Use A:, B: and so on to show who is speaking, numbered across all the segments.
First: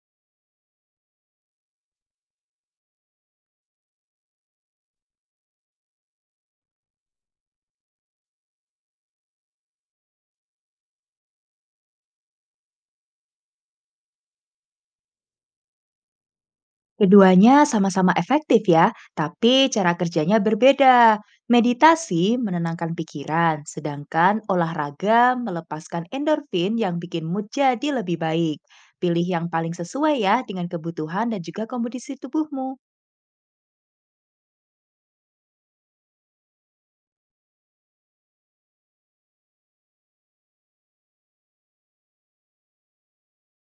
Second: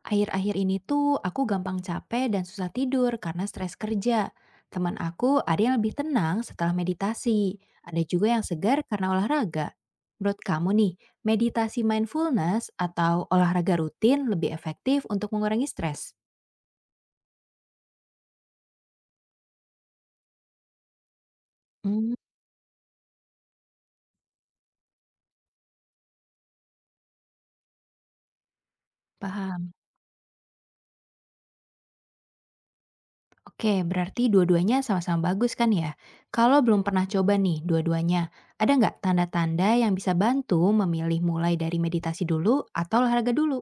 A: Akhir-akhir ini tuh aku gampang capek dan susah tidur karena stres kerja. Teman aku ada yang lebih tenang setelah meditasi, ada juga yang segar karena olahraga. Menurut kamu nih, meditasi mindfulness atau olahraga rutin lebih efektif untuk mengurangi stres?
B: Keduanya sama-sama efektif ya, tapi cara kerjanya berbeda.
A: Hmm,
B: Meditasi menenangkan pikiran, sedangkan olahraga melepaskan endorfin yang bikin mood jadi lebih baik. Pilih yang paling
A: paham.
B: sesuai ya dengan kebutuhan dan juga kondisi tubuhmu.
A: Oke, berarti dua-duanya sama-sama bagus kan ya? Kalau belum pernah coba nih dua-duanya, ada nggak tanda-tanda yang bisa bantu memilih mulai dari meditasi dulu atau olahraga dulu?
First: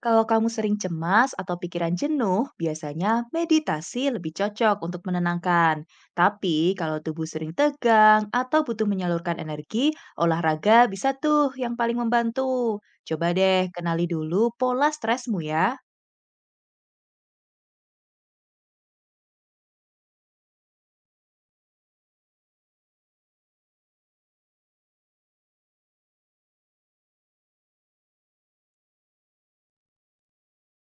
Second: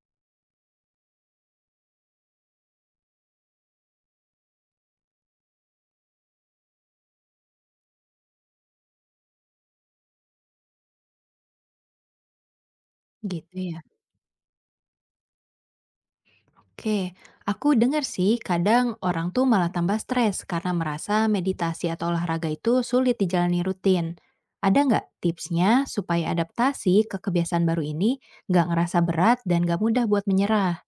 B: Kalau kamu sering cemas atau pikiran jenuh, biasanya meditasi lebih cocok untuk menenangkan. Tapi kalau tubuh sering tegang atau butuh menyalurkan energi, olahraga bisa tuh yang paling membantu. Coba
A: Gitu
B: deh
A: ya.
B: kenali dulu pola stresmu ya.
A: Oke, aku dengar sih kadang orang tuh malah tambah stres karena merasa meditasi atau olahraga itu sulit dijalani rutin. Ada nggak tipsnya supaya adaptasi ke kebiasaan baru ini nggak ngerasa berat dan nggak mudah buat menyerah?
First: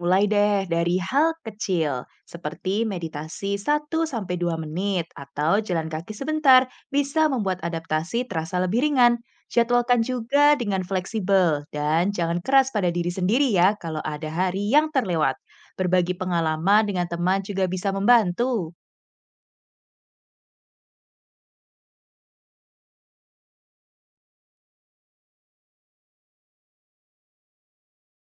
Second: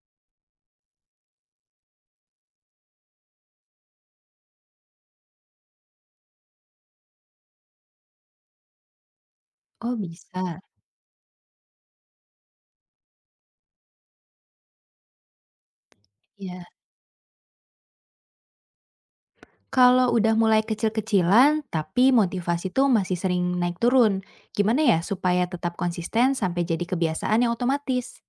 B: Mulai deh dari hal kecil, seperti meditasi satu sampai dua menit atau jalan kaki sebentar bisa membuat adaptasi terasa lebih ringan.
A: Oh
B: Jadwalkan juga
A: bisa,
B: dengan fleksibel dan jangan keras pada diri sendiri ya kalau ada hari yang terlewat. Berbagi
A: ya.
B: pengalaman dengan teman juga bisa membantu.
A: Kalau udah mulai kecil-kecilan, tapi motivasi tuh masih sering naik turun. Gimana ya supaya tetap konsisten sampai jadi kebiasaan yang otomatis?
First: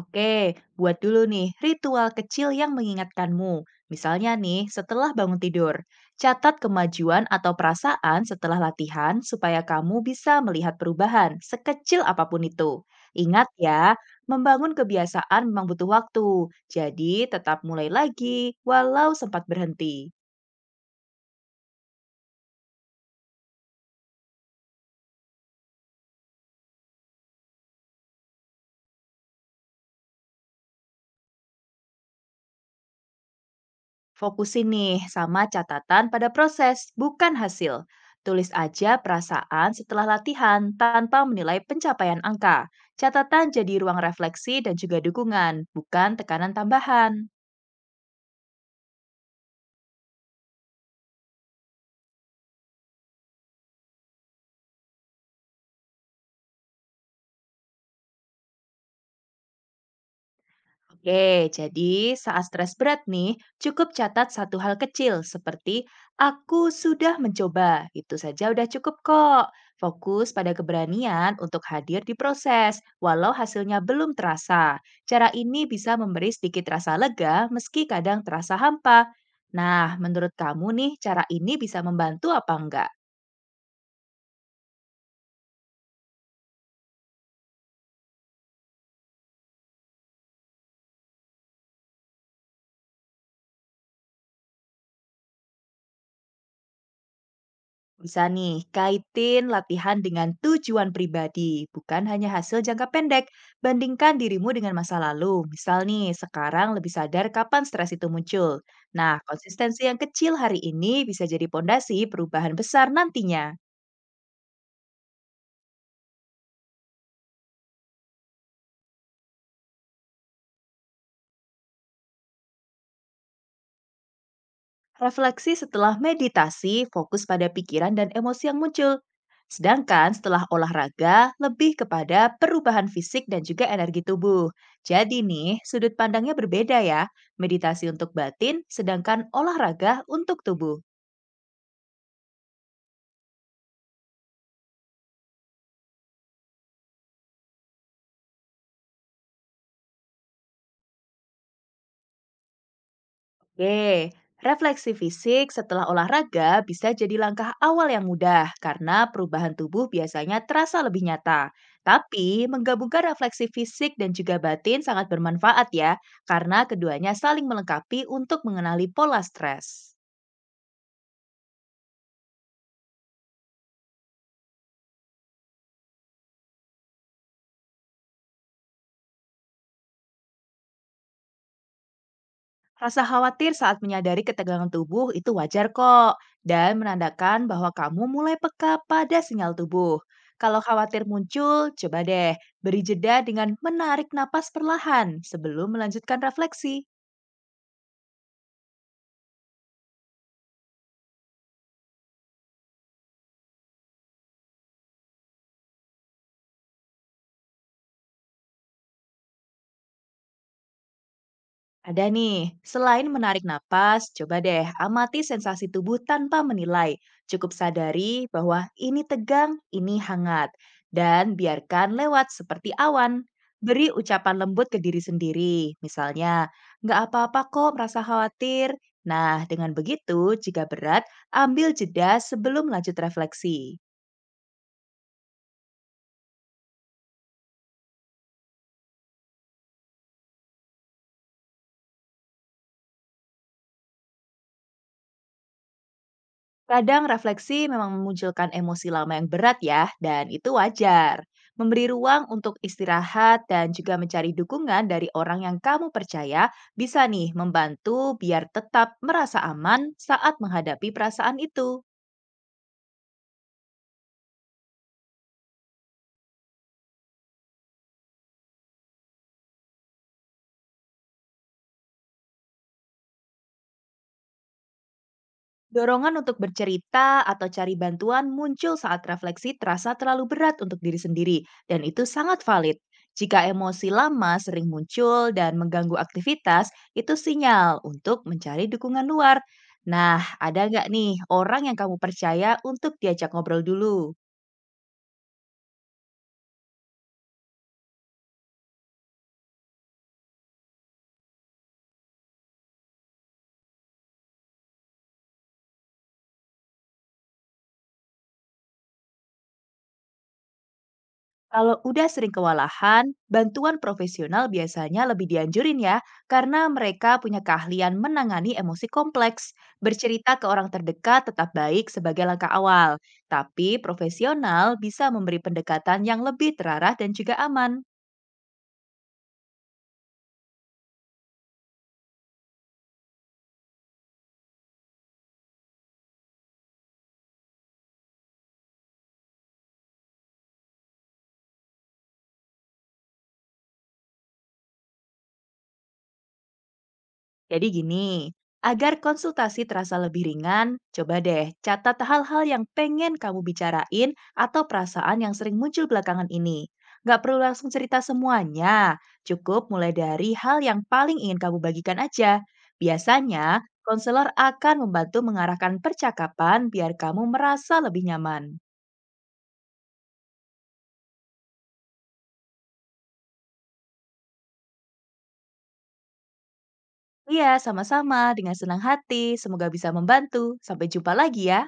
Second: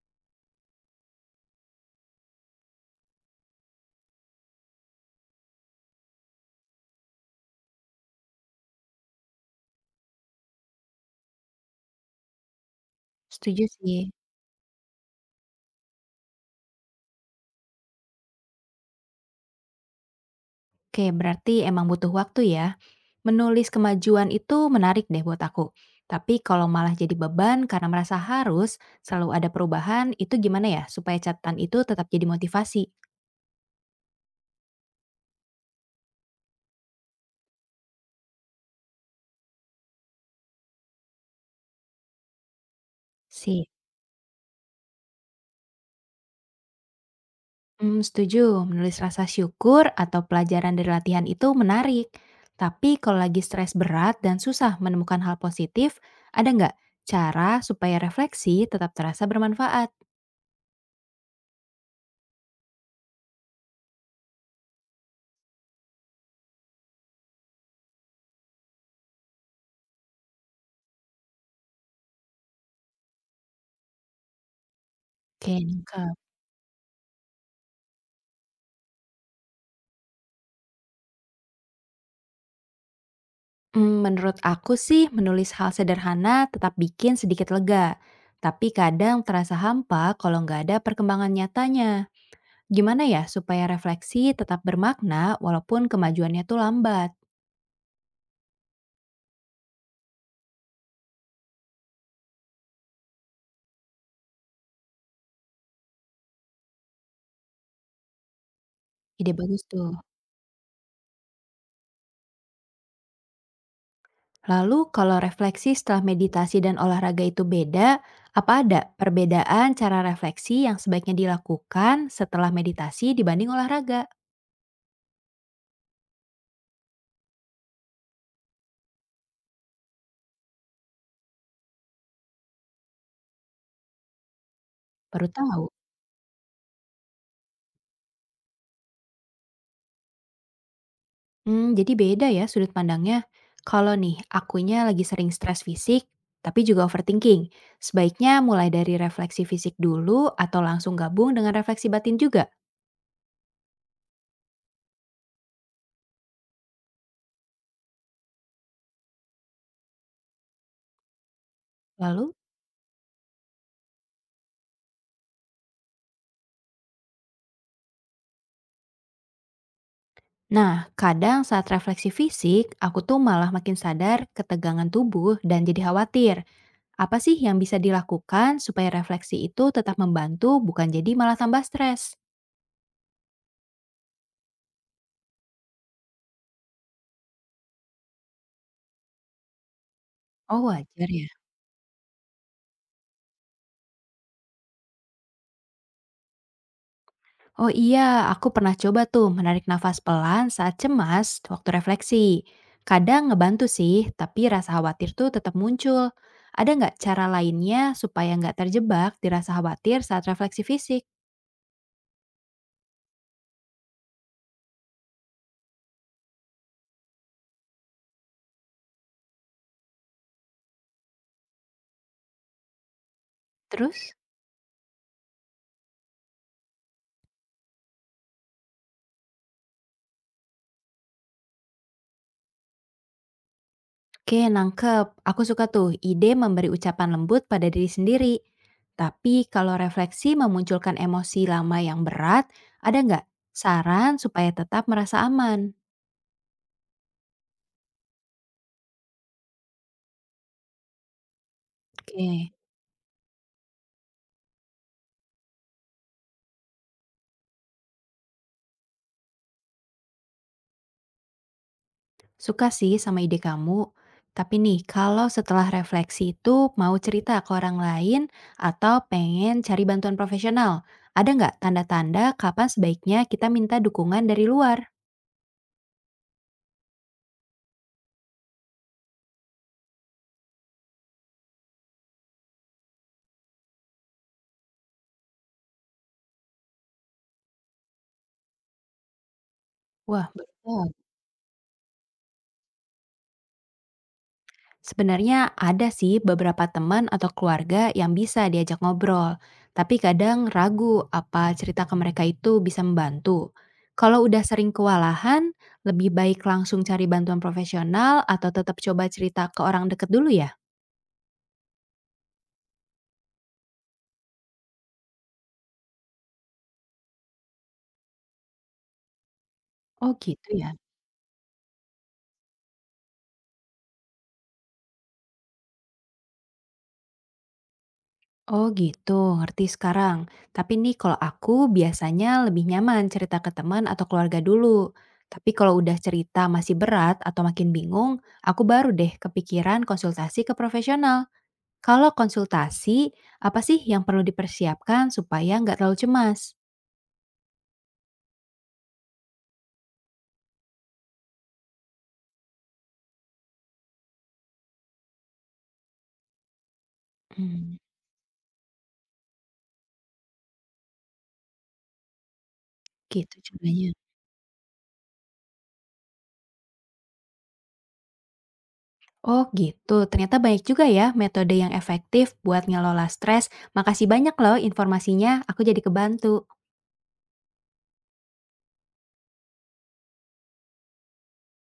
B: Oke, buat dulu nih ritual kecil yang mengingatkanmu. Misalnya nih, setelah bangun tidur, catat kemajuan atau perasaan setelah latihan supaya kamu bisa melihat perubahan sekecil apapun itu. Ingat
A: Setuju
B: ya,
A: sih.
B: membangun kebiasaan memang butuh waktu. Jadi, tetap mulai lagi walau sempat berhenti.
A: Oke, berarti emang butuh waktu ya. Menulis kemajuan itu menarik deh buat aku. Tapi kalau malah jadi beban karena merasa harus selalu ada perubahan, itu gimana ya supaya catatan itu tetap jadi motivasi?
B: Fokusin nih sama catatan pada proses, bukan hasil. Tulis aja perasaan setelah latihan tanpa menilai pencapaian angka. Catatan
A: Sih,
B: jadi ruang refleksi dan juga dukungan, bukan tekanan tambahan.
A: hmm, setuju. Menulis rasa syukur atau pelajaran dari latihan itu menarik. Tapi kalau lagi stres berat dan susah menemukan hal positif, ada nggak cara supaya refleksi tetap terasa bermanfaat?
B: Oke, jadi saat stres berat nih, cukup catat satu hal kecil seperti aku sudah mencoba. Itu saja udah cukup kok. Fokus pada keberanian untuk hadir di proses, walau hasilnya belum terasa. Cara
A: Oke,
B: ini bisa
A: nangkep.
B: memberi sedikit rasa lega meski kadang terasa hampa. Nah, menurut kamu nih, cara ini bisa membantu apa enggak?
A: Menurut aku sih menulis hal sederhana tetap bikin sedikit lega, tapi kadang terasa hampa kalau nggak ada perkembangan nyatanya. Gimana ya supaya refleksi tetap bermakna walaupun kemajuannya tuh lambat?
B: Bisa nih, kaitin latihan dengan tujuan pribadi, bukan hanya hasil jangka pendek. Bandingkan dirimu dengan masa lalu. Misal nih, sekarang lebih sadar kapan stres itu muncul. Nah,
A: Ide bagus
B: konsistensi
A: tuh.
B: yang kecil hari ini bisa jadi pondasi perubahan besar nantinya.
A: Lalu kalau refleksi setelah meditasi dan olahraga itu beda, apa ada perbedaan cara refleksi yang sebaiknya dilakukan setelah meditasi dibanding olahraga?
B: Refleksi setelah meditasi fokus pada pikiran dan emosi yang muncul. Sedangkan setelah olahraga lebih kepada perubahan fisik dan juga energi tubuh. Jadi
A: Baru
B: nih,
A: tahu.
B: sudut pandangnya berbeda ya. Meditasi untuk batin, sedangkan olahraga untuk tubuh.
A: Jadi beda ya sudut pandangnya. Kalau nih akunya lagi sering stres fisik, tapi juga overthinking, sebaiknya mulai dari refleksi fisik dulu atau langsung gabung dengan refleksi batin juga?
B: Oke, refleksi fisik setelah olahraga bisa jadi langkah awal yang mudah karena perubahan tubuh biasanya terasa lebih nyata. Tapi,
A: Lalu?
B: menggabungkan refleksi fisik dan juga batin sangat bermanfaat ya, karena keduanya saling melengkapi untuk mengenali pola stres.
A: Nah, kadang saat refleksi fisik, aku tuh malah makin sadar ketegangan tubuh dan jadi khawatir. Apa sih yang bisa dilakukan supaya refleksi itu tetap membantu bukan jadi malah tambah stres?
B: Rasa khawatir saat menyadari ketegangan tubuh itu wajar kok dan menandakan bahwa kamu mulai peka pada sinyal tubuh. Kalau
A: Oh
B: khawatir
A: wajar ya?
B: muncul, coba deh beri jeda dengan menarik napas perlahan sebelum melanjutkan refleksi.
A: Oh iya, aku pernah coba tuh menarik nafas pelan saat cemas waktu refleksi. Kadang ngebantu sih, tapi rasa khawatir tuh tetap muncul. Ada nggak cara lainnya supaya nggak terjebak di rasa khawatir saat refleksi fisik?
B: Ada nih, selain menarik napas, coba deh amati sensasi tubuh tanpa menilai. Cukup sadari bahwa ini tegang, ini hangat. Dan biarkan lewat seperti awan. Beri
A: Terus,
B: ucapan lembut ke diri sendiri. Misalnya, nggak apa-apa kok merasa khawatir. Nah, dengan begitu, jika berat, ambil jeda sebelum lanjut refleksi.
A: Oke, nangkep. Aku suka tuh ide memberi ucapan lembut pada diri sendiri. Tapi kalau refleksi memunculkan emosi lama yang berat, ada nggak saran supaya tetap merasa aman?
B: Kadang refleksi memang memunculkan emosi lama yang berat ya, dan itu wajar. Memberi ruang
A: Oke.
B: untuk istirahat dan juga mencari dukungan dari orang yang kamu percaya bisa nih membantu biar tetap merasa aman saat menghadapi perasaan itu.
A: Suka sih sama ide kamu, tapi nih kalau setelah refleksi itu mau cerita ke orang lain atau pengen cari bantuan profesional, ada nggak tanda-tanda kapan sebaiknya kita minta dukungan dari luar?
B: Dorongan untuk bercerita atau cari bantuan muncul saat refleksi terasa terlalu berat untuk diri sendiri, dan itu sangat valid. Jika emosi lama sering muncul dan mengganggu aktivitas, itu sinyal untuk mencari dukungan luar. Nah,
A: Wah,
B: ada nggak
A: betul.
B: nih orang yang kamu percaya untuk diajak ngobrol dulu?
A: Sebenarnya ada sih beberapa teman atau keluarga yang bisa diajak ngobrol, tapi kadang ragu apa cerita ke mereka itu bisa membantu. Kalau udah sering kewalahan, lebih baik langsung cari bantuan profesional atau tetap coba cerita ke orang deket dulu ya?
B: Kalau udah sering kewalahan, bantuan profesional biasanya lebih dianjurin ya, karena mereka punya keahlian menangani emosi kompleks.
A: Oh
B: Bercerita ke
A: gitu ya?
B: orang terdekat tetap baik sebagai langkah awal, tapi profesional bisa memberi pendekatan yang lebih terarah dan juga aman.
A: Oh gitu, ngerti sekarang. Tapi nih kalau aku biasanya lebih nyaman cerita ke teman atau keluarga dulu. Tapi kalau udah cerita masih berat atau makin bingung, aku baru deh kepikiran konsultasi ke profesional. Kalau konsultasi, apa sih yang perlu dipersiapkan supaya nggak terlalu cemas?
B: Jadi gini, agar konsultasi terasa lebih ringan, coba deh catat hal-hal yang pengen kamu bicarain atau perasaan yang sering muncul belakangan ini. Nggak perlu langsung
A: Hmm,
B: cerita semuanya, cukup mulai dari hal yang paling ingin kamu bagikan aja.
A: gitu
B: Biasanya,
A: caranya.
B: konselor akan membantu mengarahkan percakapan biar kamu merasa lebih nyaman.
A: Oh gitu, ternyata banyak juga ya metode yang efektif buat ngelola stres. Makasih banyak loh informasinya, aku jadi kebantu.
B: Iya, sama-sama. Dengan senang hati, semoga bisa membantu. Sampai jumpa lagi ya.